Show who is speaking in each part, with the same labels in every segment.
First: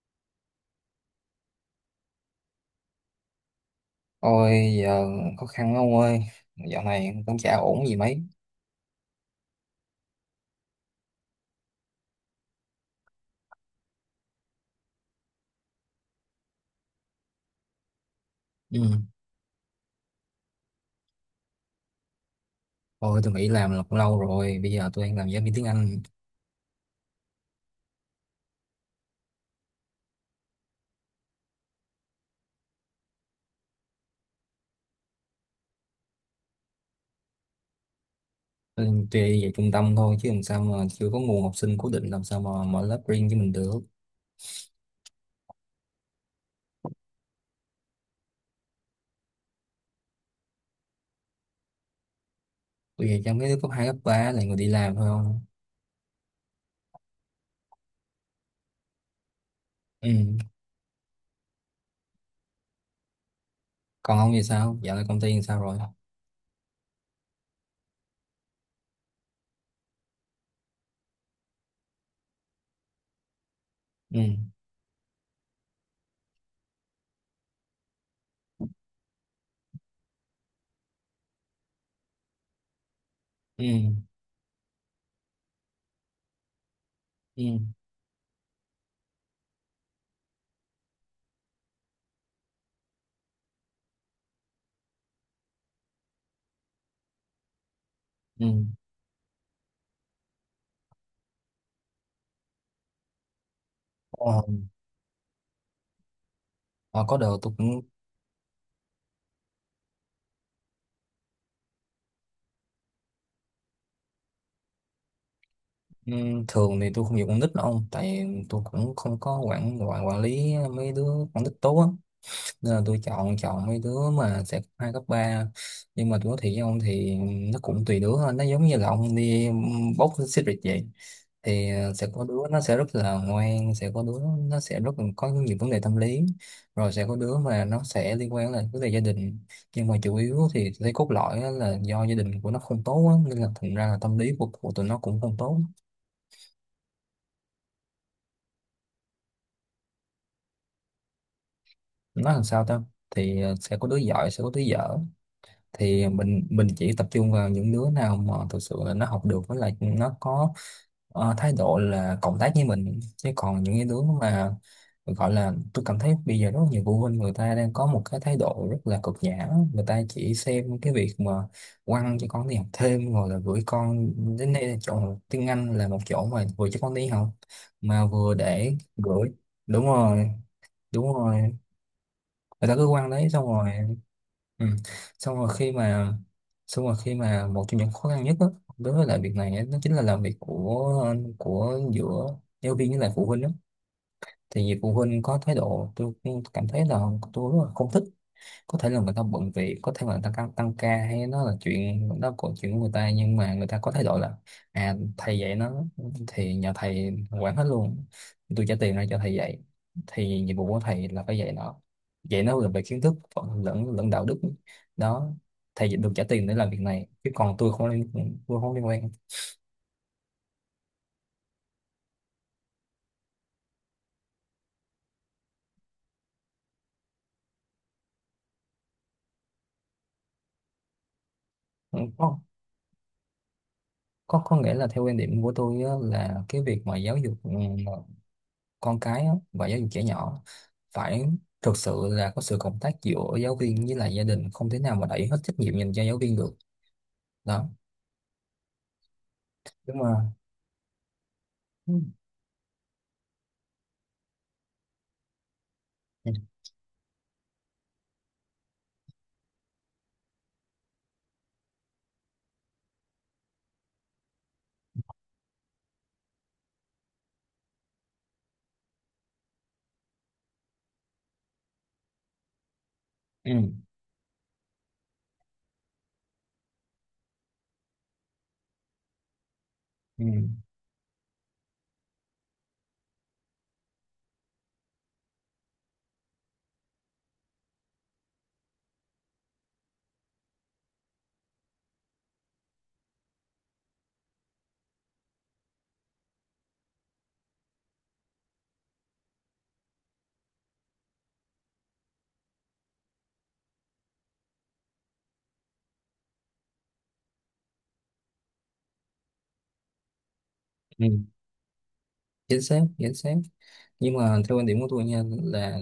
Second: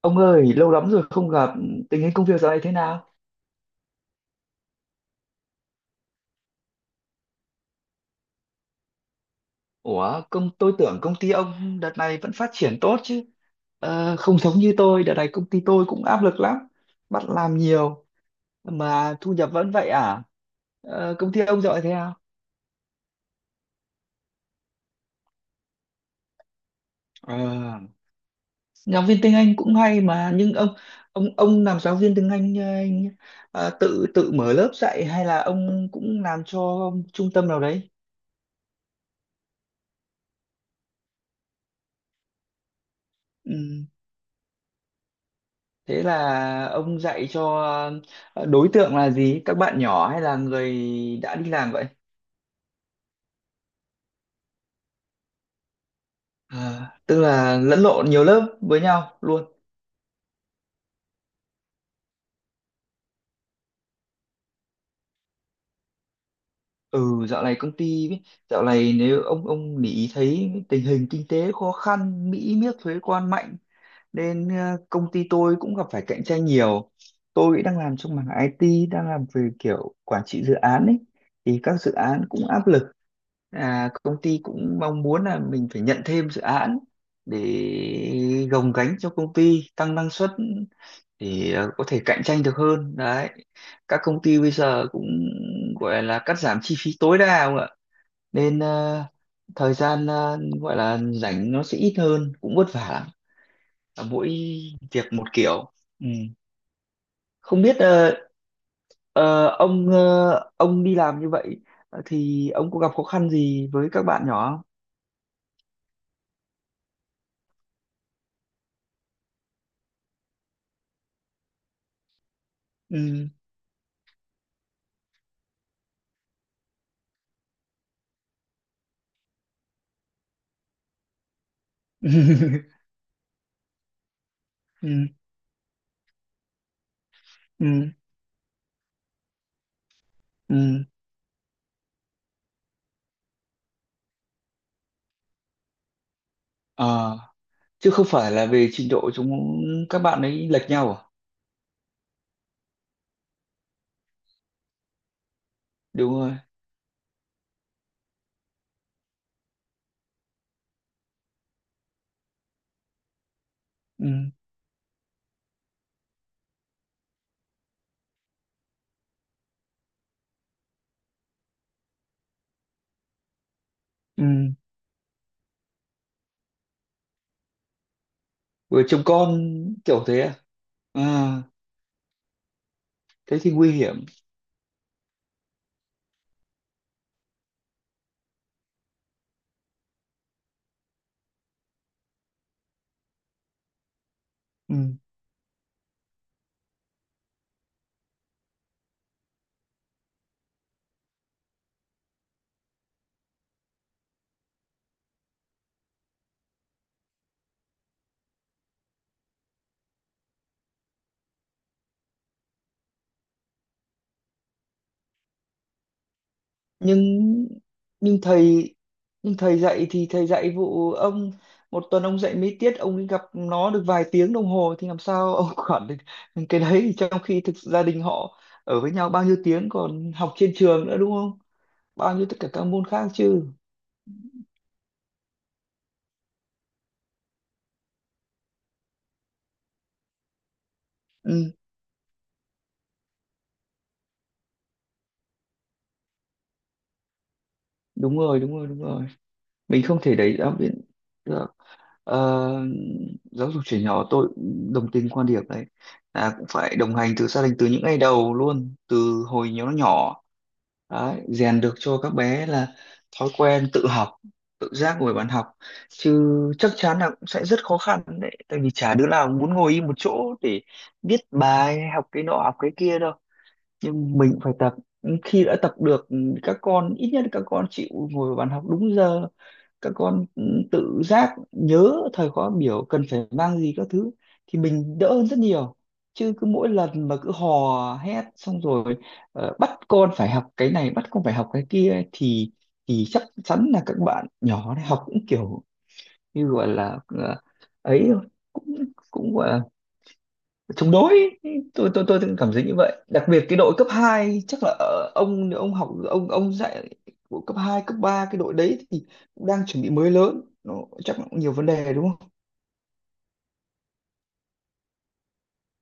Speaker 1: Ông ơi, lâu lắm rồi không gặp, tình hình công việc dạo này thế nào?
Speaker 2: Ôi giờ, khó khăn lắm ông ơi. Dạo này cũng chả ổn gì mấy.
Speaker 1: Ủa, tôi tưởng công ty ông đợt này vẫn phát triển tốt chứ. Ờ, không giống như tôi, đợt này công ty tôi cũng áp lực lắm, bắt làm nhiều
Speaker 2: Ừ.
Speaker 1: mà thu nhập vẫn vậy à? Ờ, công ty ông dạo này thế nào?
Speaker 2: Ôi, tôi nghỉ làm là cũng lâu rồi. Bây giờ tôi đang làm giáo viên tiếng Anh.
Speaker 1: Ờ, giáo viên tiếng Anh cũng hay mà, nhưng ông làm giáo viên tiếng Anh tự tự mở lớp dạy hay là ông cũng làm cho trung tâm nào đấy?
Speaker 2: Tuy về trung tâm thôi chứ làm sao mà chưa có nguồn học sinh cố định. Làm sao mà mở lớp riêng cho mình
Speaker 1: Ừ.
Speaker 2: được?
Speaker 1: Thế là ông dạy cho đối tượng là gì? Các bạn nhỏ hay là người đã đi làm vậy?
Speaker 2: Tôi về trong mấy đứa cấp 2 cấp ba, là người đi làm thôi không.
Speaker 1: À, tức là lẫn lộn nhiều lớp với nhau luôn.
Speaker 2: Ừ. Còn ông thì sao? Dạo này công ty thì sao rồi?
Speaker 1: Ừ, dạo này công ty ấy, dạo này nếu ông để ý thấy tình hình kinh tế khó khăn, Mỹ miết thuế quan mạnh
Speaker 2: Ừ.
Speaker 1: nên công ty tôi cũng gặp phải cạnh tranh nhiều. Tôi đang làm trong mảng IT, đang làm về kiểu quản trị dự án ấy thì các dự án cũng áp lực,
Speaker 2: Ừ.
Speaker 1: à, công ty cũng mong muốn là mình phải nhận thêm dự án để
Speaker 2: Ừ.
Speaker 1: gồng gánh cho công ty tăng năng suất để có thể cạnh tranh được hơn đấy, các công ty bây giờ cũng gọi là cắt giảm chi phí tối đa không ạ,
Speaker 2: Ừ.
Speaker 1: nên thời gian gọi là rảnh nó sẽ ít hơn, cũng vất vả lắm. Và mỗi
Speaker 2: Ờ,
Speaker 1: việc một kiểu. Ừ.
Speaker 2: ờ, có đợt tôi
Speaker 1: Không biết
Speaker 2: cũng.
Speaker 1: ông ông đi làm như vậy thì ông có gặp khó khăn gì với các bạn nhỏ không?
Speaker 2: Ừ, thường thì tôi không dùng con nít đâu ông, tại tôi cũng không có quản quản quản lý mấy đứa con nít tốt á, nên là tôi
Speaker 1: Ừ.
Speaker 2: chọn chọn mấy đứa mà sẽ cấp hai cấp ba. Nhưng mà tôi nói thiệt với ông thì nó cũng tùy đứa thôi, nó giống như là ông đi bốc xích vậy. Thì ờ, sẽ có đứa nó sẽ rất là ngoan, sẽ có đứa nó sẽ rất là
Speaker 1: Ừ.
Speaker 2: có nhiều vấn đề tâm lý. Rồi sẽ có đứa mà nó
Speaker 1: Ừ.
Speaker 2: sẽ liên quan là vấn đề gia đình. Nhưng mà chủ yếu thì tôi
Speaker 1: Ừ.
Speaker 2: thấy cốt lõi á là do gia đình của nó không tốt á, nên là thành ra là tâm lý của tụi nó cũng không tốt.
Speaker 1: À, chứ không phải là về trình độ chúng, các bạn ấy lệch nhau à?
Speaker 2: Nó làm sao ta? Thì ờ, sẽ có đứa giỏi, sẽ có đứa dở. Thì
Speaker 1: Đúng rồi.
Speaker 2: mình chỉ tập trung vào những đứa nào mà thực sự là nó học được với lại nó có ờ, thái độ là cộng tác với mình, chứ còn những cái đứa
Speaker 1: Ừ.
Speaker 2: mà gọi là. Tôi cảm thấy bây giờ rất nhiều phụ huynh người ta đang có một cái thái độ rất là cực nhã, người ta chỉ xem cái việc mà quăng cho con đi học thêm rồi là gửi con
Speaker 1: Ừ.
Speaker 2: đến đây, là chỗ tiếng Anh là một chỗ mà vừa cho con đi học mà vừa để
Speaker 1: Vừa chồng
Speaker 2: gửi.
Speaker 1: con
Speaker 2: Đúng
Speaker 1: kiểu thế
Speaker 2: rồi.
Speaker 1: à?
Speaker 2: Đúng
Speaker 1: À,
Speaker 2: rồi. Người ta cứ quăng đấy
Speaker 1: thế
Speaker 2: xong
Speaker 1: thì nguy
Speaker 2: rồi.
Speaker 1: hiểm.
Speaker 2: Ừ. Xong rồi khi mà xong rồi khi mà một trong những khó khăn nhất đó, đối với lại việc này á, đó chính là làm việc của giữa giáo viên với lại phụ huynh đó. Thì
Speaker 1: Ừ.
Speaker 2: vì phụ huynh có thái độ, tôi cảm thấy là tôi rất là không thích. Có thể là người ta bận việc, có thể là người ta tăng ca, hay nó là chuyện đó của chuyện của người ta, nhưng mà người ta có thái độ là à, thầy dạy nó thì nhà thầy quản hết luôn. Tôi trả tiền ra cho thầy dạy thì nhiệm vụ của thầy là phải dạy nó. Dạy nó là về kiến thức còn lẫn lẫn đạo đức. Đó. Thầy được trả tiền để làm việc này
Speaker 1: nhưng
Speaker 2: chứ còn
Speaker 1: nhưng
Speaker 2: tôi không
Speaker 1: thầy
Speaker 2: liên quan.
Speaker 1: nhưng thầy dạy thì thầy dạy vụ ông, một tuần ông dạy mấy tiết, ông ấy gặp nó được vài tiếng đồng hồ thì làm sao ông quản được cái đấy, trong khi thực sự gia đình họ ở với nhau bao nhiêu tiếng, còn học trên trường nữa, đúng không,
Speaker 2: Ừ,
Speaker 1: bao nhiêu tất
Speaker 2: có.
Speaker 1: cả các môn khác chứ.
Speaker 2: Có nghĩa là theo quan điểm của tôi á, là cái việc mà giáo dục con cái á, và giáo dục trẻ nhỏ phải
Speaker 1: Ừ.
Speaker 2: thực sự là có sự cộng tác giữa giáo viên với lại gia đình, không thể nào mà đẩy hết trách nhiệm dành cho giáo viên được. Đó,
Speaker 1: Đúng rồi, đúng rồi, đúng rồi, mình không
Speaker 2: đúng
Speaker 1: thể
Speaker 2: không?
Speaker 1: đẩy giáo viên được.
Speaker 2: Ừ.
Speaker 1: Ờ, giáo dục trẻ nhỏ tôi cũng đồng tình quan điểm đấy,
Speaker 2: Ừ.
Speaker 1: là cũng phải đồng hành từ gia đình từ những ngày đầu luôn, từ hồi nhỏ nó nhỏ đấy, rèn được cho các bé là thói quen tự học, tự giác ngồi bàn học chứ. Chắc chắn là cũng sẽ rất khó khăn đấy, tại vì chả đứa nào muốn ngồi im một chỗ để viết bài, học cái nọ học cái kia đâu, nhưng mình cũng phải tập. Khi đã tập được các con ít nhất là các con chịu ngồi vào bàn học đúng giờ, các
Speaker 2: Ừ.
Speaker 1: con tự giác nhớ thời khóa biểu cần phải mang gì các thứ thì mình đỡ hơn rất nhiều. Chứ cứ mỗi lần mà cứ hò hét xong rồi bắt con phải học cái này bắt con phải học cái kia ấy, thì chắc chắn là các bạn nhỏ này học cũng kiểu như gọi là ấy thôi, cũng cũng gọi là chống đối. Tôi cảm thấy như vậy, đặc biệt cái đội cấp 2 chắc là ông học ông dạy của cấp 2 cấp 3 cái đội đấy thì cũng đang chuẩn bị mới lớn, nó
Speaker 2: Ừ.
Speaker 1: chắc là cũng nhiều vấn đề đúng không.
Speaker 2: Chính xác, chính xác. Nhưng mà theo quan điểm của tôi nha, là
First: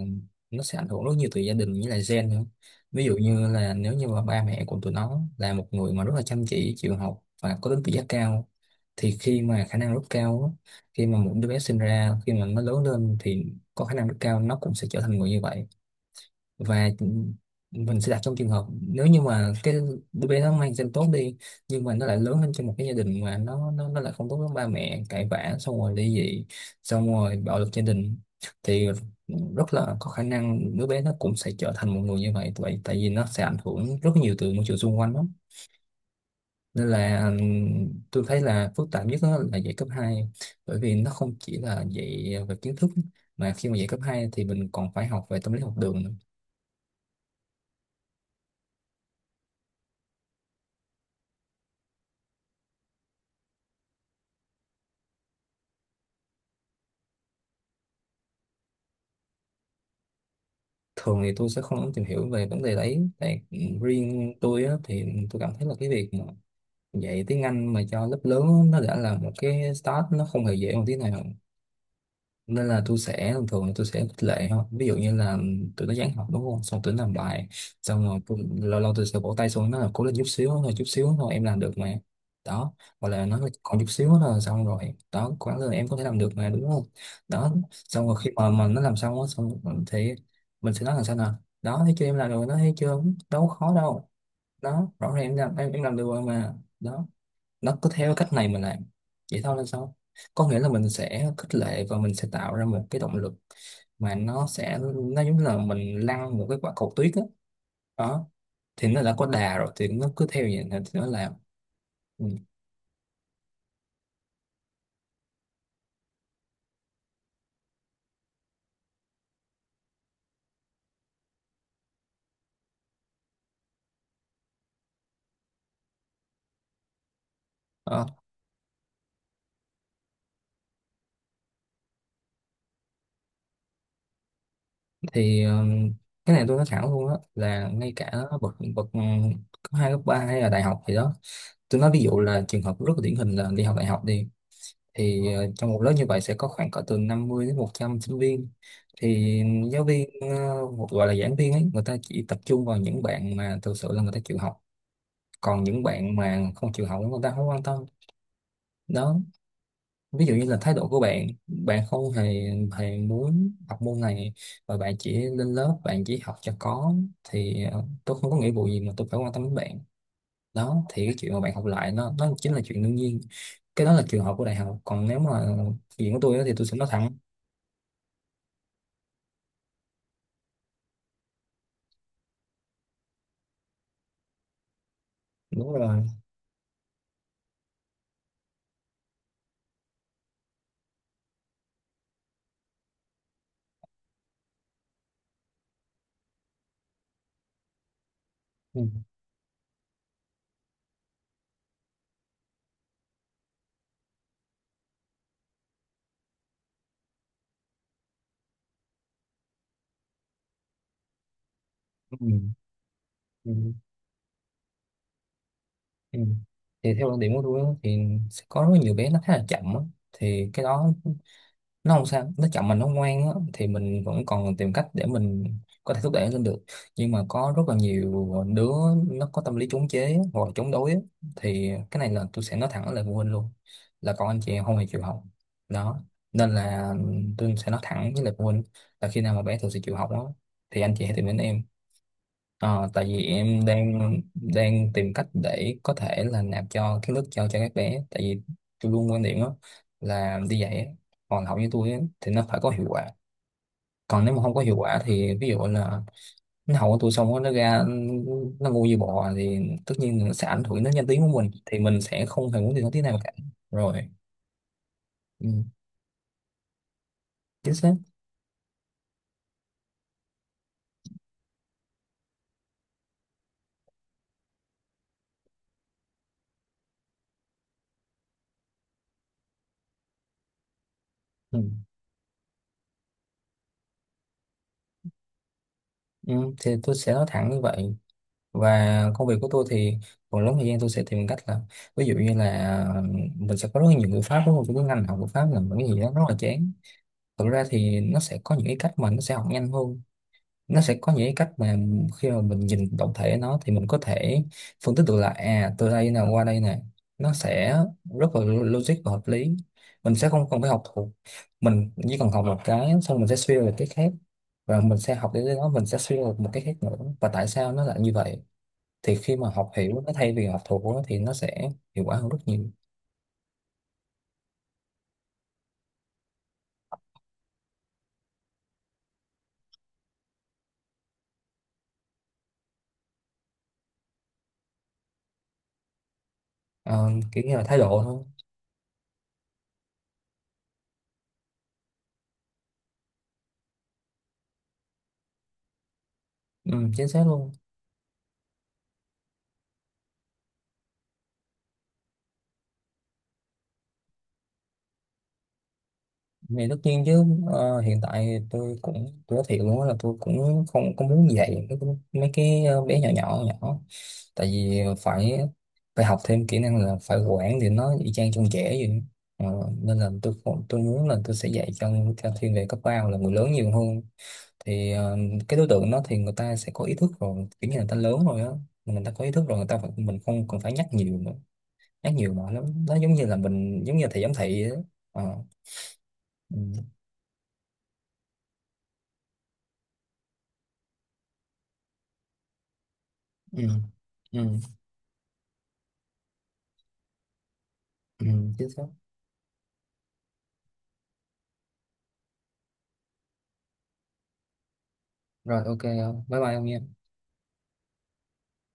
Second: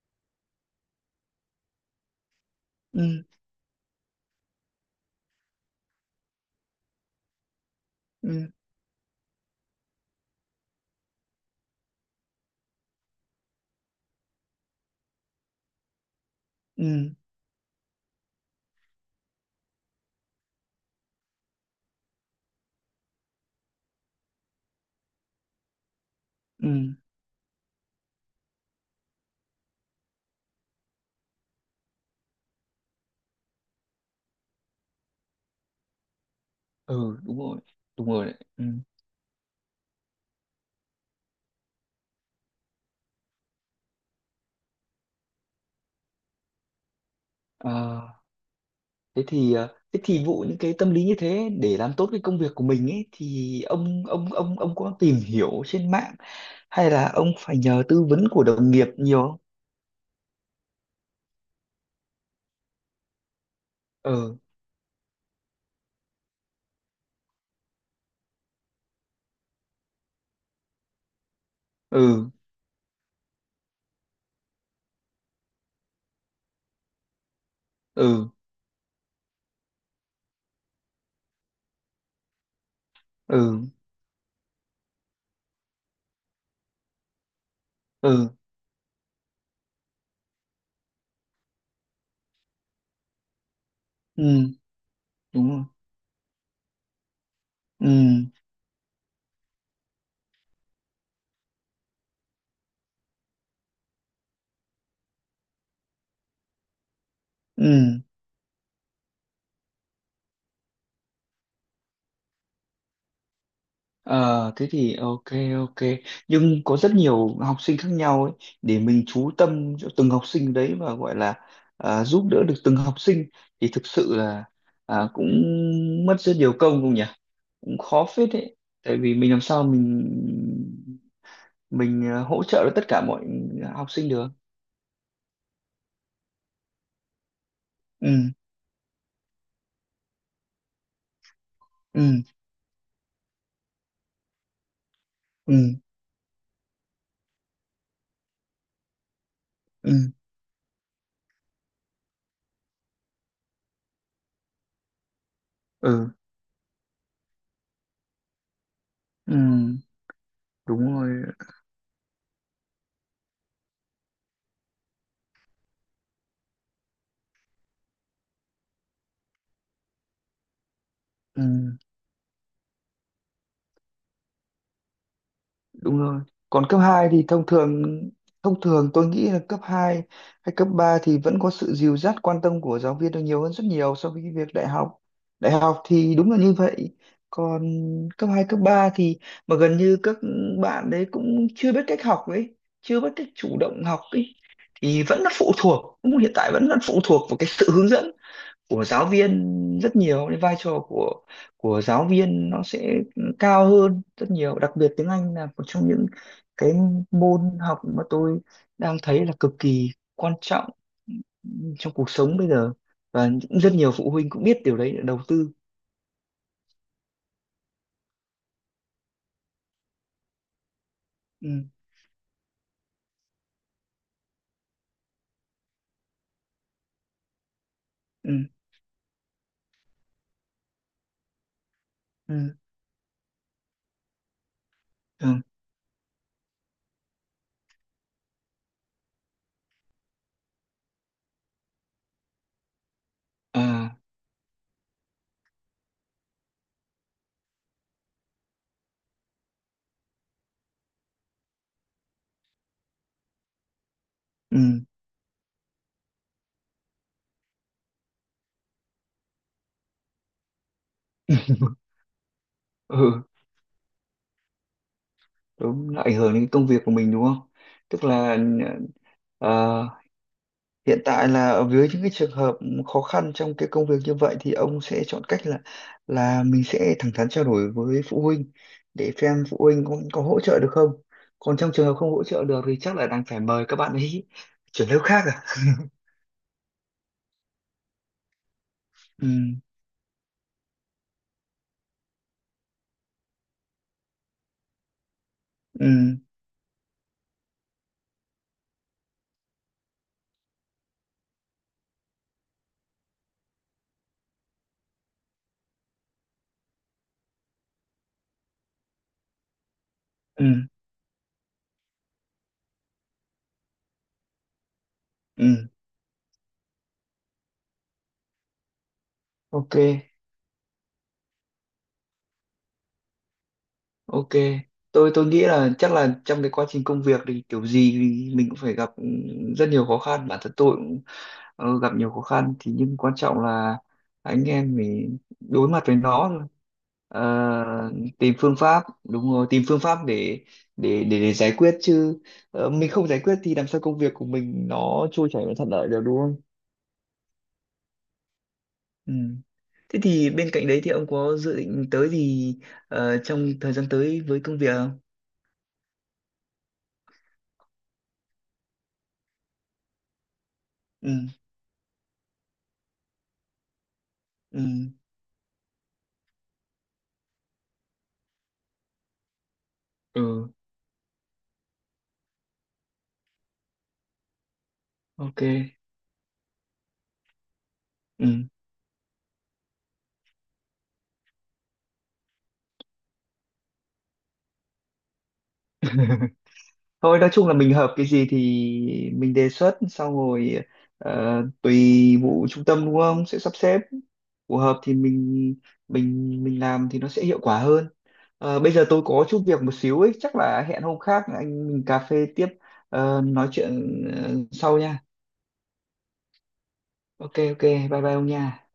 Speaker 2: nó sẽ ảnh hưởng rất nhiều từ gia đình với lại gen nữa. Ví dụ
Speaker 1: Ừ.
Speaker 2: như là nếu như mà ba mẹ của tụi nó là một người mà rất là chăm chỉ, chịu học và có tính tự giác
Speaker 1: Ừ.
Speaker 2: cao, thì khi mà khả năng rất cao á, khi mà một đứa bé sinh ra, khi mà nó lớn lên thì có khả năng rất cao nó cũng sẽ trở thành người như vậy. Và
Speaker 1: Ừ.
Speaker 2: mình sẽ đặt trong trường hợp nếu như mà cái đứa bé nó mang gen tốt đi, nhưng mà nó lại lớn lên trong một cái gia đình mà nó lại không tốt, với ba mẹ cãi vã xong rồi ly dị,
Speaker 1: Ừ.
Speaker 2: xong rồi bạo lực gia đình, thì rất là có khả năng đứa bé nó cũng sẽ trở thành một người như vậy. Vậy tại vì nó sẽ ảnh hưởng rất nhiều từ môi trường xung quanh lắm. Nên
Speaker 1: Ừ.
Speaker 2: là
Speaker 1: Đúng rồi, đúng
Speaker 2: tôi
Speaker 1: rồi đấy.
Speaker 2: thấy
Speaker 1: Ừ.
Speaker 2: là phức tạp nhất đó là dạy cấp hai, bởi vì nó không chỉ là dạy về kiến thức, mà khi mà dạy cấp 2 thì mình còn phải học về tâm lý học đường nữa.
Speaker 1: À, thế thì vụ những cái tâm lý như thế để làm tốt cái công việc của mình ấy thì ông có tìm hiểu trên mạng hay là ông phải nhờ tư vấn của đồng nghiệp nhiều không?
Speaker 2: Thường thì tôi sẽ không lắm tìm hiểu về vấn đề đấy, tại riêng
Speaker 1: Ừ.
Speaker 2: tôi á, thì tôi cảm thấy là cái việc mà dạy tiếng Anh mà cho lớp lớn á, nó đã là một cái start, nó không hề dễ một tí nào.
Speaker 1: Ừ.
Speaker 2: Nên là tôi sẽ thường thường là tôi sẽ khích lệ thôi. Ví dụ như là tụi nó dán học đúng không, xong tụi nó làm bài xong rồi,
Speaker 1: Ừ.
Speaker 2: lâu lâu tôi sẽ vỗ tay xuống nó là cố lên, chút xíu thôi, chút xíu thôi, em làm được mà. Đó, hoặc là nó
Speaker 1: Ừ.
Speaker 2: còn chút xíu nữa là xong rồi, đó quán rồi, em có thể làm được mà, đúng không? Đó, xong rồi
Speaker 1: Ừ.
Speaker 2: khi mà nó làm xong á, xong rồi thì mình sẽ nói là sao nào. Đó, thấy chưa, em làm được rồi, nó thấy chưa, đâu có khó đâu.
Speaker 1: Ừ.
Speaker 2: Đó, rõ ràng
Speaker 1: Đúng rồi.
Speaker 2: em làm được rồi mà. Đó, nó cứ
Speaker 1: Ừ.
Speaker 2: theo cách này mình làm vậy thôi là sao. Có nghĩa là mình sẽ khích lệ và mình sẽ tạo ra một cái động lực, mà nó giống như là mình lăn một cái quả cầu tuyết á.
Speaker 1: Ừ.
Speaker 2: Đó. Thì nó đã có đà rồi thì nó cứ theo vậy thì nó làm. Ừ.
Speaker 1: Ờ thế thì ok, ok, nhưng có rất nhiều học sinh khác nhau ấy, để mình chú tâm cho từng học sinh đấy và gọi là à, giúp đỡ được từng học sinh thì thực sự là à, cũng mất rất nhiều công không nhỉ, cũng
Speaker 2: Ờ,
Speaker 1: khó phết đấy, tại vì mình làm sao mình à, hỗ trợ được tất cả mọi học sinh được.
Speaker 2: thì cái này tôi nói thẳng luôn á, là ngay cả
Speaker 1: Ừ.
Speaker 2: bậc bậc cấp hai cấp ba hay là đại học thì đó, tôi nói ví
Speaker 1: Ừ.
Speaker 2: dụ là trường hợp rất là điển hình là đi học đại học đi, thì ờ, trong
Speaker 1: Ừ.
Speaker 2: một lớp như vậy sẽ có khoảng cỡ từ 50 đến 100 sinh viên. Thì giáo
Speaker 1: Ừ.
Speaker 2: viên ờ, một gọi là giảng viên ấy, người ta chỉ tập trung vào những bạn mà thực sự là người ta chịu học, còn những
Speaker 1: Ừ.
Speaker 2: bạn mà không chịu học người ta không quan tâm. Đó.
Speaker 1: Ừ.
Speaker 2: Ví dụ như là thái độ
Speaker 1: Đúng
Speaker 2: của
Speaker 1: rồi.
Speaker 2: bạn, bạn không hề hề muốn học môn này, và bạn chỉ lên lớp, bạn chỉ học cho có, thì ờ, tôi không có nghĩa vụ gì mà tôi phải quan tâm đến bạn. Đó, thì cái chuyện mà
Speaker 1: Ừ.
Speaker 2: bạn học lại nó chính là chuyện đương nhiên. Cái đó là trường hợp của đại học, còn nếu mà
Speaker 1: Đúng
Speaker 2: chuyện của
Speaker 1: rồi.
Speaker 2: tôi á thì tôi
Speaker 1: Còn
Speaker 2: sẽ
Speaker 1: cấp
Speaker 2: nói
Speaker 1: 2
Speaker 2: thẳng.
Speaker 1: thì thông thường, thông thường tôi nghĩ là cấp 2 hay cấp 3 thì vẫn có sự dìu dắt quan tâm của giáo viên là nhiều hơn rất nhiều so với cái việc đại học. Đại
Speaker 2: Đúng
Speaker 1: học
Speaker 2: rồi.
Speaker 1: thì đúng là như vậy. Còn cấp 2 cấp 3 thì mà gần như các bạn đấy cũng chưa biết cách học ấy, chưa biết cách chủ động học ấy, thì vẫn là phụ thuộc, cũng hiện tại vẫn là phụ thuộc vào cái sự hướng dẫn
Speaker 2: Ừ.
Speaker 1: của giáo viên, rất nhiều, cái vai trò của giáo viên nó sẽ cao hơn rất nhiều, đặc biệt tiếng Anh là một trong những cái môn học mà tôi đang thấy là cực kỳ quan trọng trong cuộc
Speaker 2: Ừ.
Speaker 1: sống bây giờ, và
Speaker 2: Ừ.
Speaker 1: cũng rất nhiều phụ huynh cũng biết điều đấy để đầu tư.
Speaker 2: Ừ. Thì theo quan điểm của tôi á, thì sẽ có rất nhiều bé nó khá là chậm á. Thì cái đó
Speaker 1: Ừ.
Speaker 2: nó không sao, nó chậm mà nó ngoan á, thì mình vẫn còn tìm cách để mình có thể thúc đẩy nó lên được. Nhưng mà có rất là
Speaker 1: Ừ.
Speaker 2: nhiều đứa nó có tâm lý chống chế hoặc là chống đối á, thì cái này là tôi
Speaker 1: Ừ.
Speaker 2: sẽ nói thẳng lời phụ huynh luôn, là con anh chị em không hề chịu học.
Speaker 1: Ừ.
Speaker 2: Đó, nên là tôi sẽ nói thẳng với lại phụ huynh là khi nào mà bé thực sự chịu học á, thì anh chị hãy tìm đến em. Ờ, tại vì em
Speaker 1: À.
Speaker 2: đang đang tìm cách để có thể là nạp cho cái lớp, cho các bé, tại vì tôi luôn quan điểm đó là đi dạy á, còn học với tôi á, thì nó phải có hiệu quả. Còn nếu mà không
Speaker 1: Ừ.
Speaker 2: có hiệu quả thì ví dụ là nó học của tôi xong rồi nó ra nó ngu như bò, thì tất nhiên là sẽ ảnh hưởng đến danh tiếng của mình, thì mình sẽ không hề muốn điều đó tí nào
Speaker 1: Ừ,
Speaker 2: cả. Rồi. Ừ,
Speaker 1: đúng, nó ảnh hưởng đến công việc của mình đúng không,
Speaker 2: chính xác.
Speaker 1: tức là ờ, hiện tại là ở dưới những cái trường hợp khó khăn trong cái công việc như vậy thì ông sẽ chọn cách là mình sẽ thẳng thắn trao đổi với phụ huynh để xem phụ huynh có hỗ trợ được không. Còn
Speaker 2: Ừ.
Speaker 1: trong trường hợp không hỗ trợ được thì chắc là đang phải mời các bạn ấy chuyển lớp khác à.
Speaker 2: Ừ, thì tôi sẽ nói thẳng như vậy, và
Speaker 1: Ừ.
Speaker 2: công việc của tôi thì phần lớn thời gian tôi sẽ tìm cách là ví dụ như là ờ, mình sẽ có rất là nhiều ngữ pháp, đúng không? Cái ngành học ngữ pháp là một cái gì đó
Speaker 1: Ừ.
Speaker 2: rất là chán. Thực ra thì nó sẽ có những cái cách mà nó sẽ học nhanh hơn. Nó sẽ có những cái cách mà khi mà mình nhìn tổng thể nó thì mình có thể phân tích được là à, từ đây nè qua đây nè, nó sẽ rất là logic và hợp lý. Mình sẽ không cần
Speaker 1: Ừ.
Speaker 2: phải học thuộc. Mình chỉ cần học một cái xong mình sẽ suy ra được cái khác, và mình sẽ học đến
Speaker 1: Ừ.
Speaker 2: đó mình sẽ suy ra được một cái khác nữa, và tại sao nó lại như vậy. Thì khi mà học
Speaker 1: Ok,
Speaker 2: hiểu nó thay vì học thuộc á, thì nó sẽ hiệu quả hơn rất nhiều.
Speaker 1: ok. Tôi nghĩ là chắc là trong cái quá trình công việc thì kiểu gì thì mình cũng phải gặp rất nhiều khó khăn. Bản thân tôi cũng gặp nhiều khó khăn thì, nhưng quan trọng là anh em mình đối mặt với nó thôi.
Speaker 2: Ờ, kiểu như là thái
Speaker 1: Ờ,
Speaker 2: độ thôi.
Speaker 1: tìm phương pháp, đúng rồi, tìm phương pháp để để giải quyết chứ, ờ, mình không giải quyết thì làm sao công việc của mình nó trôi chảy và thuận lợi được đúng không.
Speaker 2: Ừ, chính xác luôn.
Speaker 1: Ừ. Thế thì bên cạnh đấy thì ông có dự định tới gì trong thời gian tới với công việc không?
Speaker 2: Thì tất nhiên chứ. Ờ, hiện tại tôi nói thiệt luôn á, là tôi cũng không có
Speaker 1: Ừ.
Speaker 2: muốn dạy mấy cái, mấy cái bé nhỏ nhỏ nhỏ, tại vì
Speaker 1: Ừ.
Speaker 2: phải phải học thêm kỹ năng là phải quản thì nó y chang trong trẻ vậy. Ờ, nên là tôi
Speaker 1: Ừ.
Speaker 2: không- tôi muốn là tôi sẽ dạy cho thiên về cấp ba hoặc là người lớn nhiều hơn. Thì ờ,
Speaker 1: Ok.
Speaker 2: cái đối tượng đó thì người ta sẽ có ý thức rồi, kiểu như là người ta lớn rồi
Speaker 1: Ừ.
Speaker 2: á, mà người ta có ý thức rồi, mình không cần phải nhắc nhiều nữa. Nhắc nhiều mỏi lắm, nó giống như là mình giống như là thầy giám thị á. Ờ. Ừ.
Speaker 1: Thôi nói chung là mình hợp cái gì thì mình đề xuất sau rồi ờ, tùy vụ trung tâm đúng không sẽ sắp
Speaker 2: Ừ.
Speaker 1: xếp
Speaker 2: Ừ.
Speaker 1: phù hợp thì mình mình làm thì nó sẽ hiệu quả hơn.
Speaker 2: Ừ.
Speaker 1: Ờ,
Speaker 2: Chính
Speaker 1: bây
Speaker 2: xác.
Speaker 1: giờ tôi có chút việc một xíu ấy, chắc là hẹn hôm khác anh mình cà phê tiếp, ờ, nói chuyện ờ, sau nha.
Speaker 2: Rồi, OK không, bye bye ông nha.
Speaker 1: Ok, ok, bye bye ông nha.